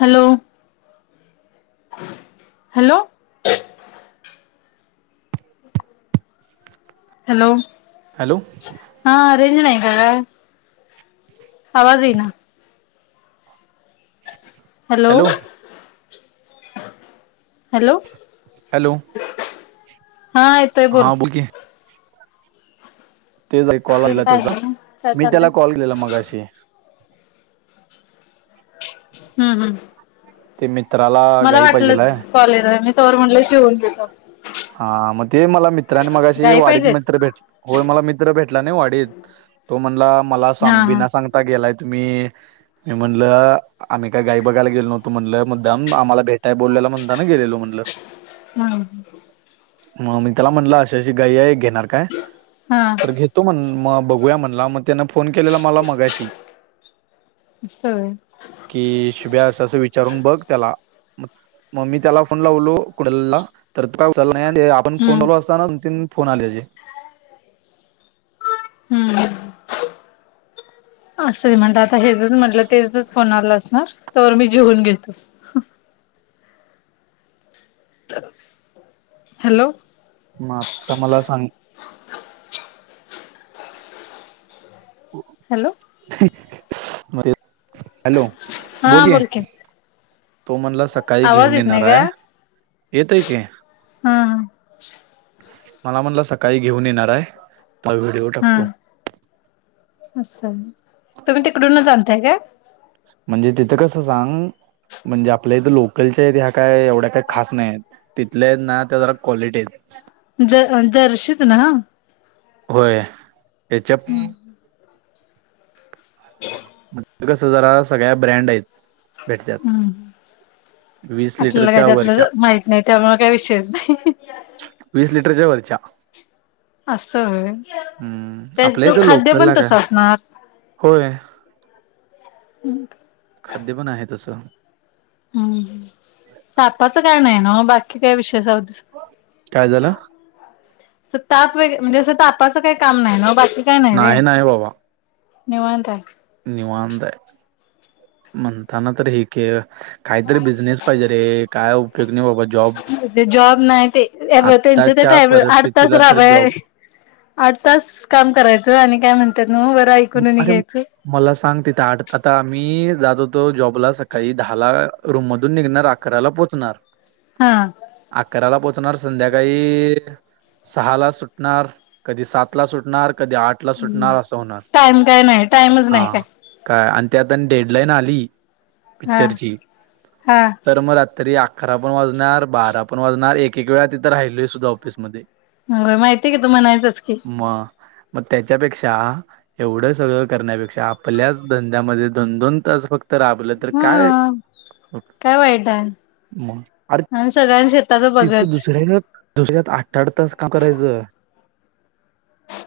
Hello. Hello. Hello, hello हा range नाही का काय? आवाज येईना हॅलो. हॅलो. हॅलो. हा येतोय बोल हा की तेच ऐकू काय [unintelligible] त्याचा, काय मी चाललंय तेला कॉल केलाला मगाशी हम्म हम्म. ते मी मला वाटलंच कॉलेराय, मी तवर म्हणलं शिवून घेतो. हा म ते मला मित त्रानी मगाशी गाई वाडीत पाहिजेत मित्र भेट, होय मला मित्र भेटला नई वाडीत, तो म्हणला मला हा सांग हा बीना सांगता गेलाय तुम्ही, मी म्हणल आम्ही काय गाई बघायला गेलो नव तो म्हणलं मुद्दाम, आम्हाला भेटाय बोलवल्याला म्हणता ना गेलेलो म्हणल. हम्म मग मी त्याला म्हटलं, अशी अशी गाई आय घेत णार काय? हा तर घेतो मन म बघूया म्हणला, म तेन फोन केलेला मला मगाशी अस होय कि शुभ्या अस असं विचारून बघ त्याला मग म मी त्याला फोन लावलो कुडल ला तर [unintelligible] काय उचलला नाही ते आपण फोन हम्म चालू असताना दोन-तीन फोन आलेचे. हम्म. असं म्हणतात हेचच म्हटलं तेचच फोन आला अस. हा तोवर मी जेऊन घेतो. [inaudible] [inaudible] हॅलो. मग आता मला सांग हॅलो [inaudible] मध्ये हा बोल की [unintelligible] आवाज येत नाही का? येतय की हा. मला म्हणला सकाळी घेऊन येणार आहे म व्हिडिओ टाकतो. अछा, तुम्ही तिकडूनच आणताय काय? म्हणजे तिथं कसं सांग? म्हणजे आपल्या इथं लोकलच्या आहेत ह्या काय एवढ्या काही खास नाही आहेत. तिथल्या आहेत ना त्या जरा क्वालिटी आहेत. ज-जर्शीच ना. होय हेच्या [inaudible] इथं कस जरा सगळ्या ब्रँड आहेत भेटत्यात. हम्म. वीस आपल्याला काय लिटरच्या वरच्या त्यातलं माहित नाही त्यामुळे काही विषयच नाही. वीस लिटरच्या वरच्या असं होय. हम्म त्याच आपल्या इथं खाद्य पण लोकलला काय तस असणार. होय. हम्. खाद्य पण आहे तसं. हम्, तापाच काय नाही नव्ह बाकी काय विषय ते जाऊदे सो काय झालं [inaudible] असं ताप वगैरे म्हणजे असं तापाचं काही काम नाही ना. काय रे नाही, नाही बाबा. निवांत निवांत आहे म्हणताना तर एक-एक काही तरी बिझनेस पाहिजे रे काय उप ते जॉब नाही ते ए बघ त्यांच आत्ताच्या ते [unintelligible] आठ तास परिस्थितीला तर राबाय जॉब आठ तास काम करायचं आणि काय म्हण अरे मला सांग तिथे आठ आता आमी एकच जात होतो. जॉबला सकाळी दहा ला रूम मधून निघणार अकराला पोचणार. हा. अकराला पोच नार संध्याकाळी सहा ला सुटणार. कधी सात ला सुटणार पण कधी आठ ला सुटणार असं होणार. टाइम काय नाही टाईमच हा नाही काय. काय आणि ते आता डेडलाईन आली हा पिक्चरची हा [inaudible] तर मग आ तरी अकरा पण वाजणार बारा पण वाजणार एक- एक वेळा तिथं राहिलोय सुद्धा ऑफिसमध्ये. माहितीय कि तू म्हणायचस की मग मग त्याच्यापेक्षा एवढं सगळं करण्यापेक्षा आपल्याच धंद्यामध्ये दोन-दोन तास फक्त तर आपलं तर हा काय काय वाईट आहे [inaudible] म अरे आणि सगळ्यांनी शेताच तिथ बघत दुसऱ्यां [inaudible] च्यात दुसऱ्यात आठ-आठ तास काम करायचं.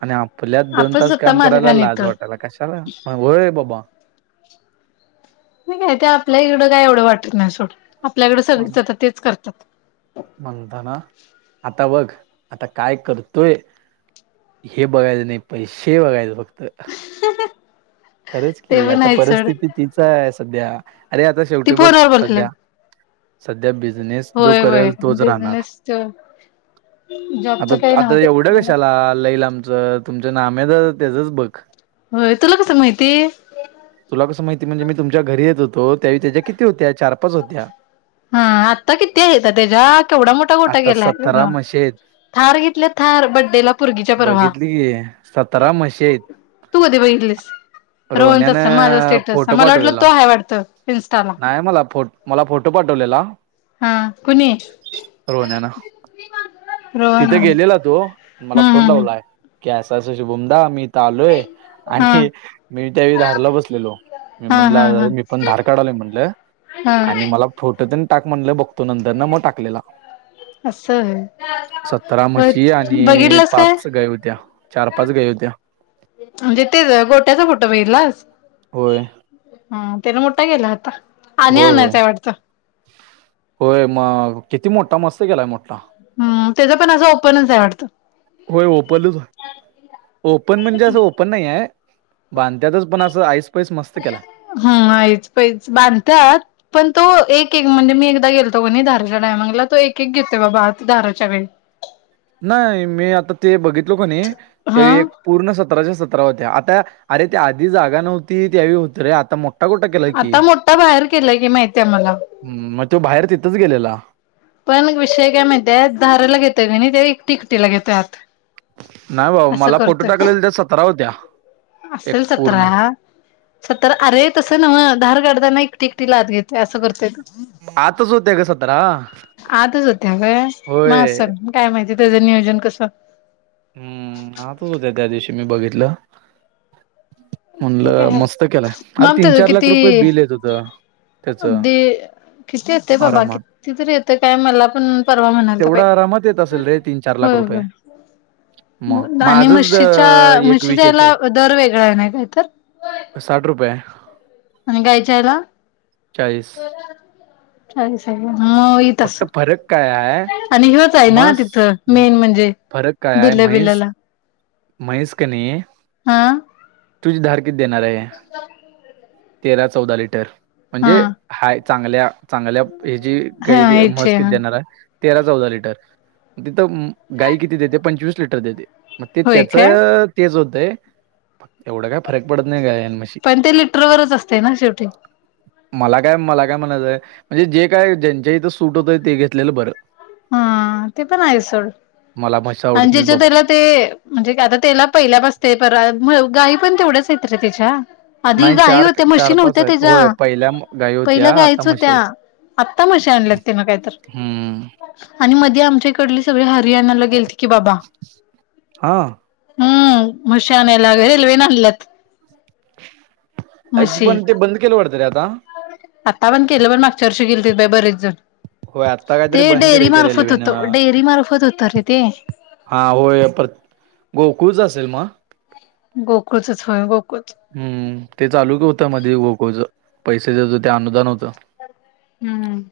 आणि आपल्यात दोन आपण तास स्वतः काम करायला मालकान लाज येतो वाटायला कशाला होय बाबा. काय ते आपल्या इकडं काय एवढं वाटत नाही सोड आपल्याकडं म्हण सगळीच अता तेच करत्यात. म्हणताना आता बघ. आता काय करतोय हे बघायचं नाही पैसे बघायचे. तर खरंच ते की पण आता नाही चड परिस्थिती तिच आहे सध्या अरे आता ती शेवटी बघ फोनवर बोलले सध्या सध्या ब बिजनेस जो होय होय करेल तोच राहणार. बिझनेस जॉबच आता काही आता नव्हते एवढं खरं ना कशाला लईलाम तुमच तुमच्या नामच त्याचंच बघ होय तुला कसं माहिती तुला कसं माहिती म्हणजे मी तुमच्या घरी येत होतो त्यावेळी त्याच्या किती होत्या चार पाच होत्या. हा आता किती हायेती त्याच्या केवढा मोठा गोठा आता गेलाय. सतरा म्हशी आहेत थार घेतल्या थार बड्डेला पुर्गीच्या परवा बघितली की सतरा म्हशी आहेत [inaudible] तू कधी बाई [unintelligible] रोहनच अस माझा रोहण्यानं स्टेटस फोटो मला वाटलं तो पाठवलेला आहे वाटत इन्स्टाला नाही मला फो मला फोटो पाठवलेला हा कुणी? रोहण्यान रोहन तिथे हम्म गेलेला तो मला फोन हम्म लावलाय की अस- असं शुभुमदा मी इथ आलोय. [unintelligible] हा आणि मी त्यावेळी धारला बसलेलो मी हा हा म्हणला हा मी पण धार काढायलो म्हणलं. हा आणि मला फोटो [unintelligible] टाक म्हणलं बघतो नंतर ना मग टाकलेला. [unintelligible] सत्तरा होय म्हशी आणि बघितलंस काय? पाच गाई होत्या चार पाच गाई होत्या. म्हणजे तेच गोट्याचा फोटो बघितलास होय [inaudible] त्यान मोठा गेला होता आणि होय होय आणायचंय वाटतं. होय म किती मोठा मस्त गेलाय मोठा, हम् त्याचं पण असं ओपनच आहे वाटत. [inaudible] ओपन म्हणजे असं ओपन नाहीये बांधत्यातच पण असं ऐस, पैस मस्त केलाय हैच पैच बांधत्यात पण तो एक एक एक म्हणजे मी एकदा गेलो कि नई [unintelligible] तो एक एक घेतोय बाबा धाराच्या गाई नाही मी आता ते बघितलो कणी त्या हा एक पूर्ण सतराच्या सतरा होत्या आता अरे ते आधी जागा नव्हती त्यावेळी होत रे आता [unintelligible] [unintelligible] केलाय की् आता मोठा बाहेर केलाय की माहितीय मला. म त्यो बाहेर तिथच गेलेला, पण विषय काय माहितीये धाराला घेतोय की नाही ते [unintelligible] घेतोय आत नाही बाबा असं मला फोटो करतोय टाकले [unintelligible] सतरा होत्या. एक असेल पूर्ण सतरा, सतरा अरे तस नव्हं धार काढताना एक [unintelligible] असं करतोय तो आतच होत्या ग सतरा आतच होत्या काय म होय असल काय माहिती त्याचं नियोजन कसं. हम्म आतच होत्या त्या दिवशी मी बघितलं. ते म्हणलं काय हाय. मस्त केलाय अरे तीन चार लाख रुपये बिल येत होत. अगदी किती येतंय बाबा आरामात कितीतरी येतं काय मला पण परवा म्हणालता बय तेवढा आरामात येत असेल रे तीन चार लाख होय रुपये होय. मग आणि माझंच द- म्हशीच्या एक वीस म्हशीच्या येत याला आहे दर वेगळा आहे नाही का. साठ रुपये आहे. आणि गाईच्या ह्याला चाळीस [unintelligible] तस फक्त फरक काय आणि ह्योच आहे ना म्हस तिथं मेन म्हणजे फरक काय आहे बिल्ल म्हैस बिल्लाला म्हैस कीनई हा तुझी धार आहे तेरा चौदा लिटर हा म्हणजे हाय चांगल्या चांगल्या हेची हा [unintelligible] म्हस याचे किती ह देणार आहे. तेरा चौदा लिटर तिथं गाई किती देते पंचवीस लिटर देते. मग ते होय त्याच काय तेच होतंय एवढं काय फरक पडत नाही ग पण ते लिटरवरच असते ना शेवटी.. मला काय मला काय म्हणायचंय म्हणजे जे काय ज्यांच्या इथं सूट होतंय ते घेतलेलं बरं... हा ते पण आहे.. मला म्हशी आणि आवडत नाहीत ज्याच्या बाबा त्याला ते म्हणजे आता त्याला पहिल्यापासते पर गा.. पण तेवढंच येत रे तिच्या... आधी नाही गाई चार होत्या म्हशी चार पाच नव्हत्या आहेत त्याच्या होय पहिल्या गाई पहिल्या होत्या आता गाईच म्हशी होत्या. आहेत. आत्ता म्हशी आणल्यात तीन ना कायतर... हम्म आणि मध्ये आमच्याकडले सगळे हरियाणाला गेलेते की बाबा. हम्म म्हशी आनायला रेल्वे न आणल्यात. म्हशी. पण ते बंद केलं वाटत रे आता.... त पण केलं पण मागच्या वर्षी गेलीत बाई बरेच जण.... हो आत... आता काहीतरी ते बंद डेअरी केलंय ते मार्फत रेल्वेने होतं डेअरी मार्फत होतं रे ते. हा होय पर... गोकुळच असेल मग.... गोकुळचच होय गोकुळच हम्म ते चालूक होतं मध्ये गोकुळच... पैसे देत होती अनुदान होत... हम्म....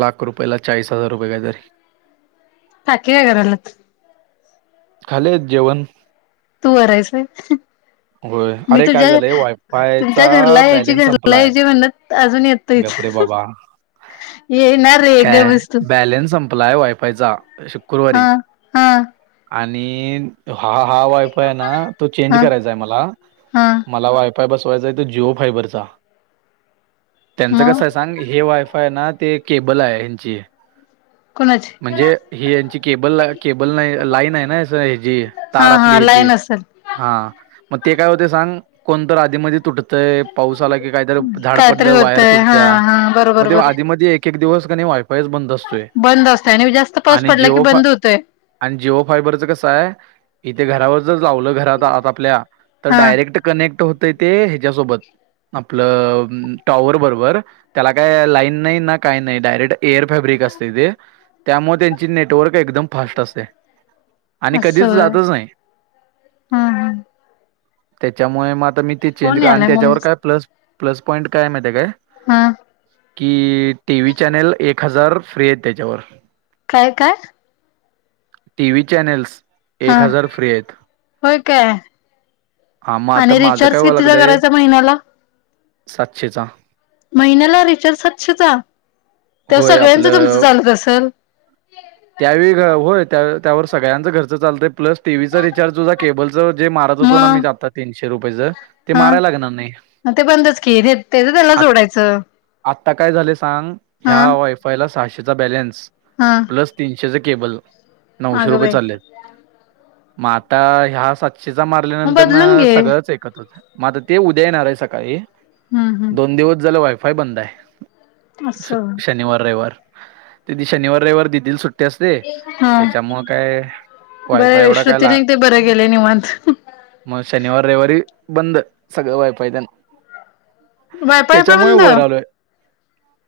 लाख रुपयेला चाळीस हजार रुपये काहीतरी.... काकी काय करायला लागल्यात.... खाली हायत जेवण... तू वर हायस व्हय.... होय मी अरे काय तुझ्या झालंय तुमच्या वायफायचा घरला याची घरला याची म्हणत अजून येतोय.... गपरे बाबा... येणार रे काय गप बस तू बॅलन्स संपलाय वायफायचा हा शुक्रवारी.... हा आणि हा हा वायफय आहे ना तो चेंज हा करायचा आहे मला हा मला वाय... फाय बसवायचाय त्यो जीओ फायबर चा. त्यांचं कस मग हाय सांग हे वाय... फाय ना ते केबल आहे ह्यांची... कोणाची.... म्हणजे ही यांची केबल केबल नाही लाईन आहे ना हची हा तार हा आपली हची.... लाईन असेल हा मग ते काय होते सांग कोणत आधीमध्ये तुटत... तय पाऊस आला की काहीतरी झाड कायतरी पडलं वायर होतय हा तुटत्या हा बरोबर मते बरोबर. आधी मधी... एक एक दिवस की नाही वायफायच बंद असतोय बंद असतय आणि जास्त पाऊस आणि पडला की जीओ फा... बंद होतोय आणि जिओ फायबरचं कसं हाय.... इथे घरावर जर लावलं घरात आता आपल्या तर हा डायरेक्ट कनेक्ट होतं ते ह्याच्यासोबत.... आपलं टॉवर बरोबर त्याला काय लाईन नाही ना काय नाही डायरेक्ट.... एअर फॅब्रिक असते ते त्यामुळे त्यांची नेटवर्क एकदम फास्ट असते... आणि असं कधीच होय जातच नाही.... हा हा त्याच्यामुळे मग आता मी ते चेंज फोन कर आणि यालाय त्याच्यावर काय मम्मीचा प्लस प्लस पॉईंट काय माहि काय..... हा.... कि टी व्ही चॅनल एक हजार फ्री आहेत त्याच्यावर. काय काय. टीव्ही चॅनेल्स एक हा हजार फ्री आहेत. होय काय हा मग आता आणि माझं काय रिचार्ज व्हायला कितीचा लागलंय करायचा महिन्याला सातशेचा.... महिन्याला रिचार्ज सातशे चा त्यावर होय सगळ्यांचं आपलं तुमचं चालत असेल.... त्यावेळी घ... होय त्यावर सगळ्यांचं घरच चालतय प्लसी टि व्ही चा रिचार्ज सुद्धा केबलचं जे मारत होतो ना मी मग आता तीशे शे रुपयेंच... हा ते बंदच की रे तेच त्याला जोडायचं. आता काय झा सांग हा ह्या वायफायला सहाशेचा बॅलन्स हा प्लस तीनशेच केबल नऊशे अगं रुपये बाई चाल्यात, मग आता ह्या सातशेचा मा रल्या मग नंतर बदलून न घे सगळंच ऐकत्र होत मग आता ते उद्या येणार आहे सकाळी. हम्म दोन हम्म दिवस झाले वायफाय बंद आहे, असं होय शनिवार रविवार. ते ती शनिवार रविवार दिदिला सुट्टी असते. त्याच्यामुळं काय, वायफाय बर, एवढा काय श्रुतीने ला एक ते बरं गेले निवांत. मग शनिवार रविवारी, बंद सगळं वायफाय तेन. वायफाय पण बंद.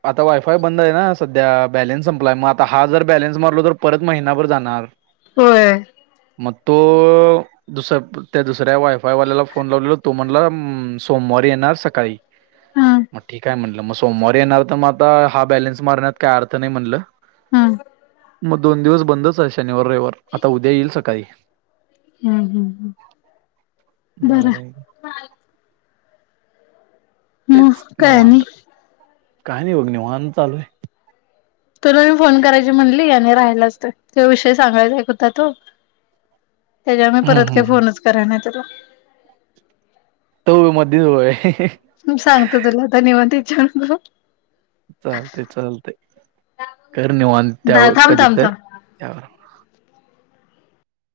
आता वायफाय बंद आहे ना, सध्या बॅलेन्स संपलाय. मग आता हा जर बॅलेन्स मारलो तर परत महिनाभर जाणार. होय. मग तो दुस त्या दुसऱ्या वायफाय वाल्याला फोन लावलेलो. तो म्हणला सोमवारी येणार सकाळी, हा मग हा ठीक आहे म्हणलं. मग सोमवारी येणार तर, मग आता हा बॅलेन्स मारण्यात काय अर्थ नाही म्हटलं. हम्म. मग दोन दिवस बंदच आहे, शनिवार रविवार आता उद्या येईल सकाळी. हम्म हम्म हम् बर. भारी आहे की. मग काय आणि. काही नाही बघ निवांत चालू आय. तुला मी फोन करायची म्हणली, आणि राहायलाच त विषय सांगायचा एक होता तो. त्यांच्यावर, मी हम्म परत हम्म काय हम्म. फोनच कराय नाही तुला. मधि होय. सांगतो तुला आता निवांत हिच्या रतो. चालते चालते. कर निवांत दहा त्यावर थांब कधी थांब तर, थांब त्यावर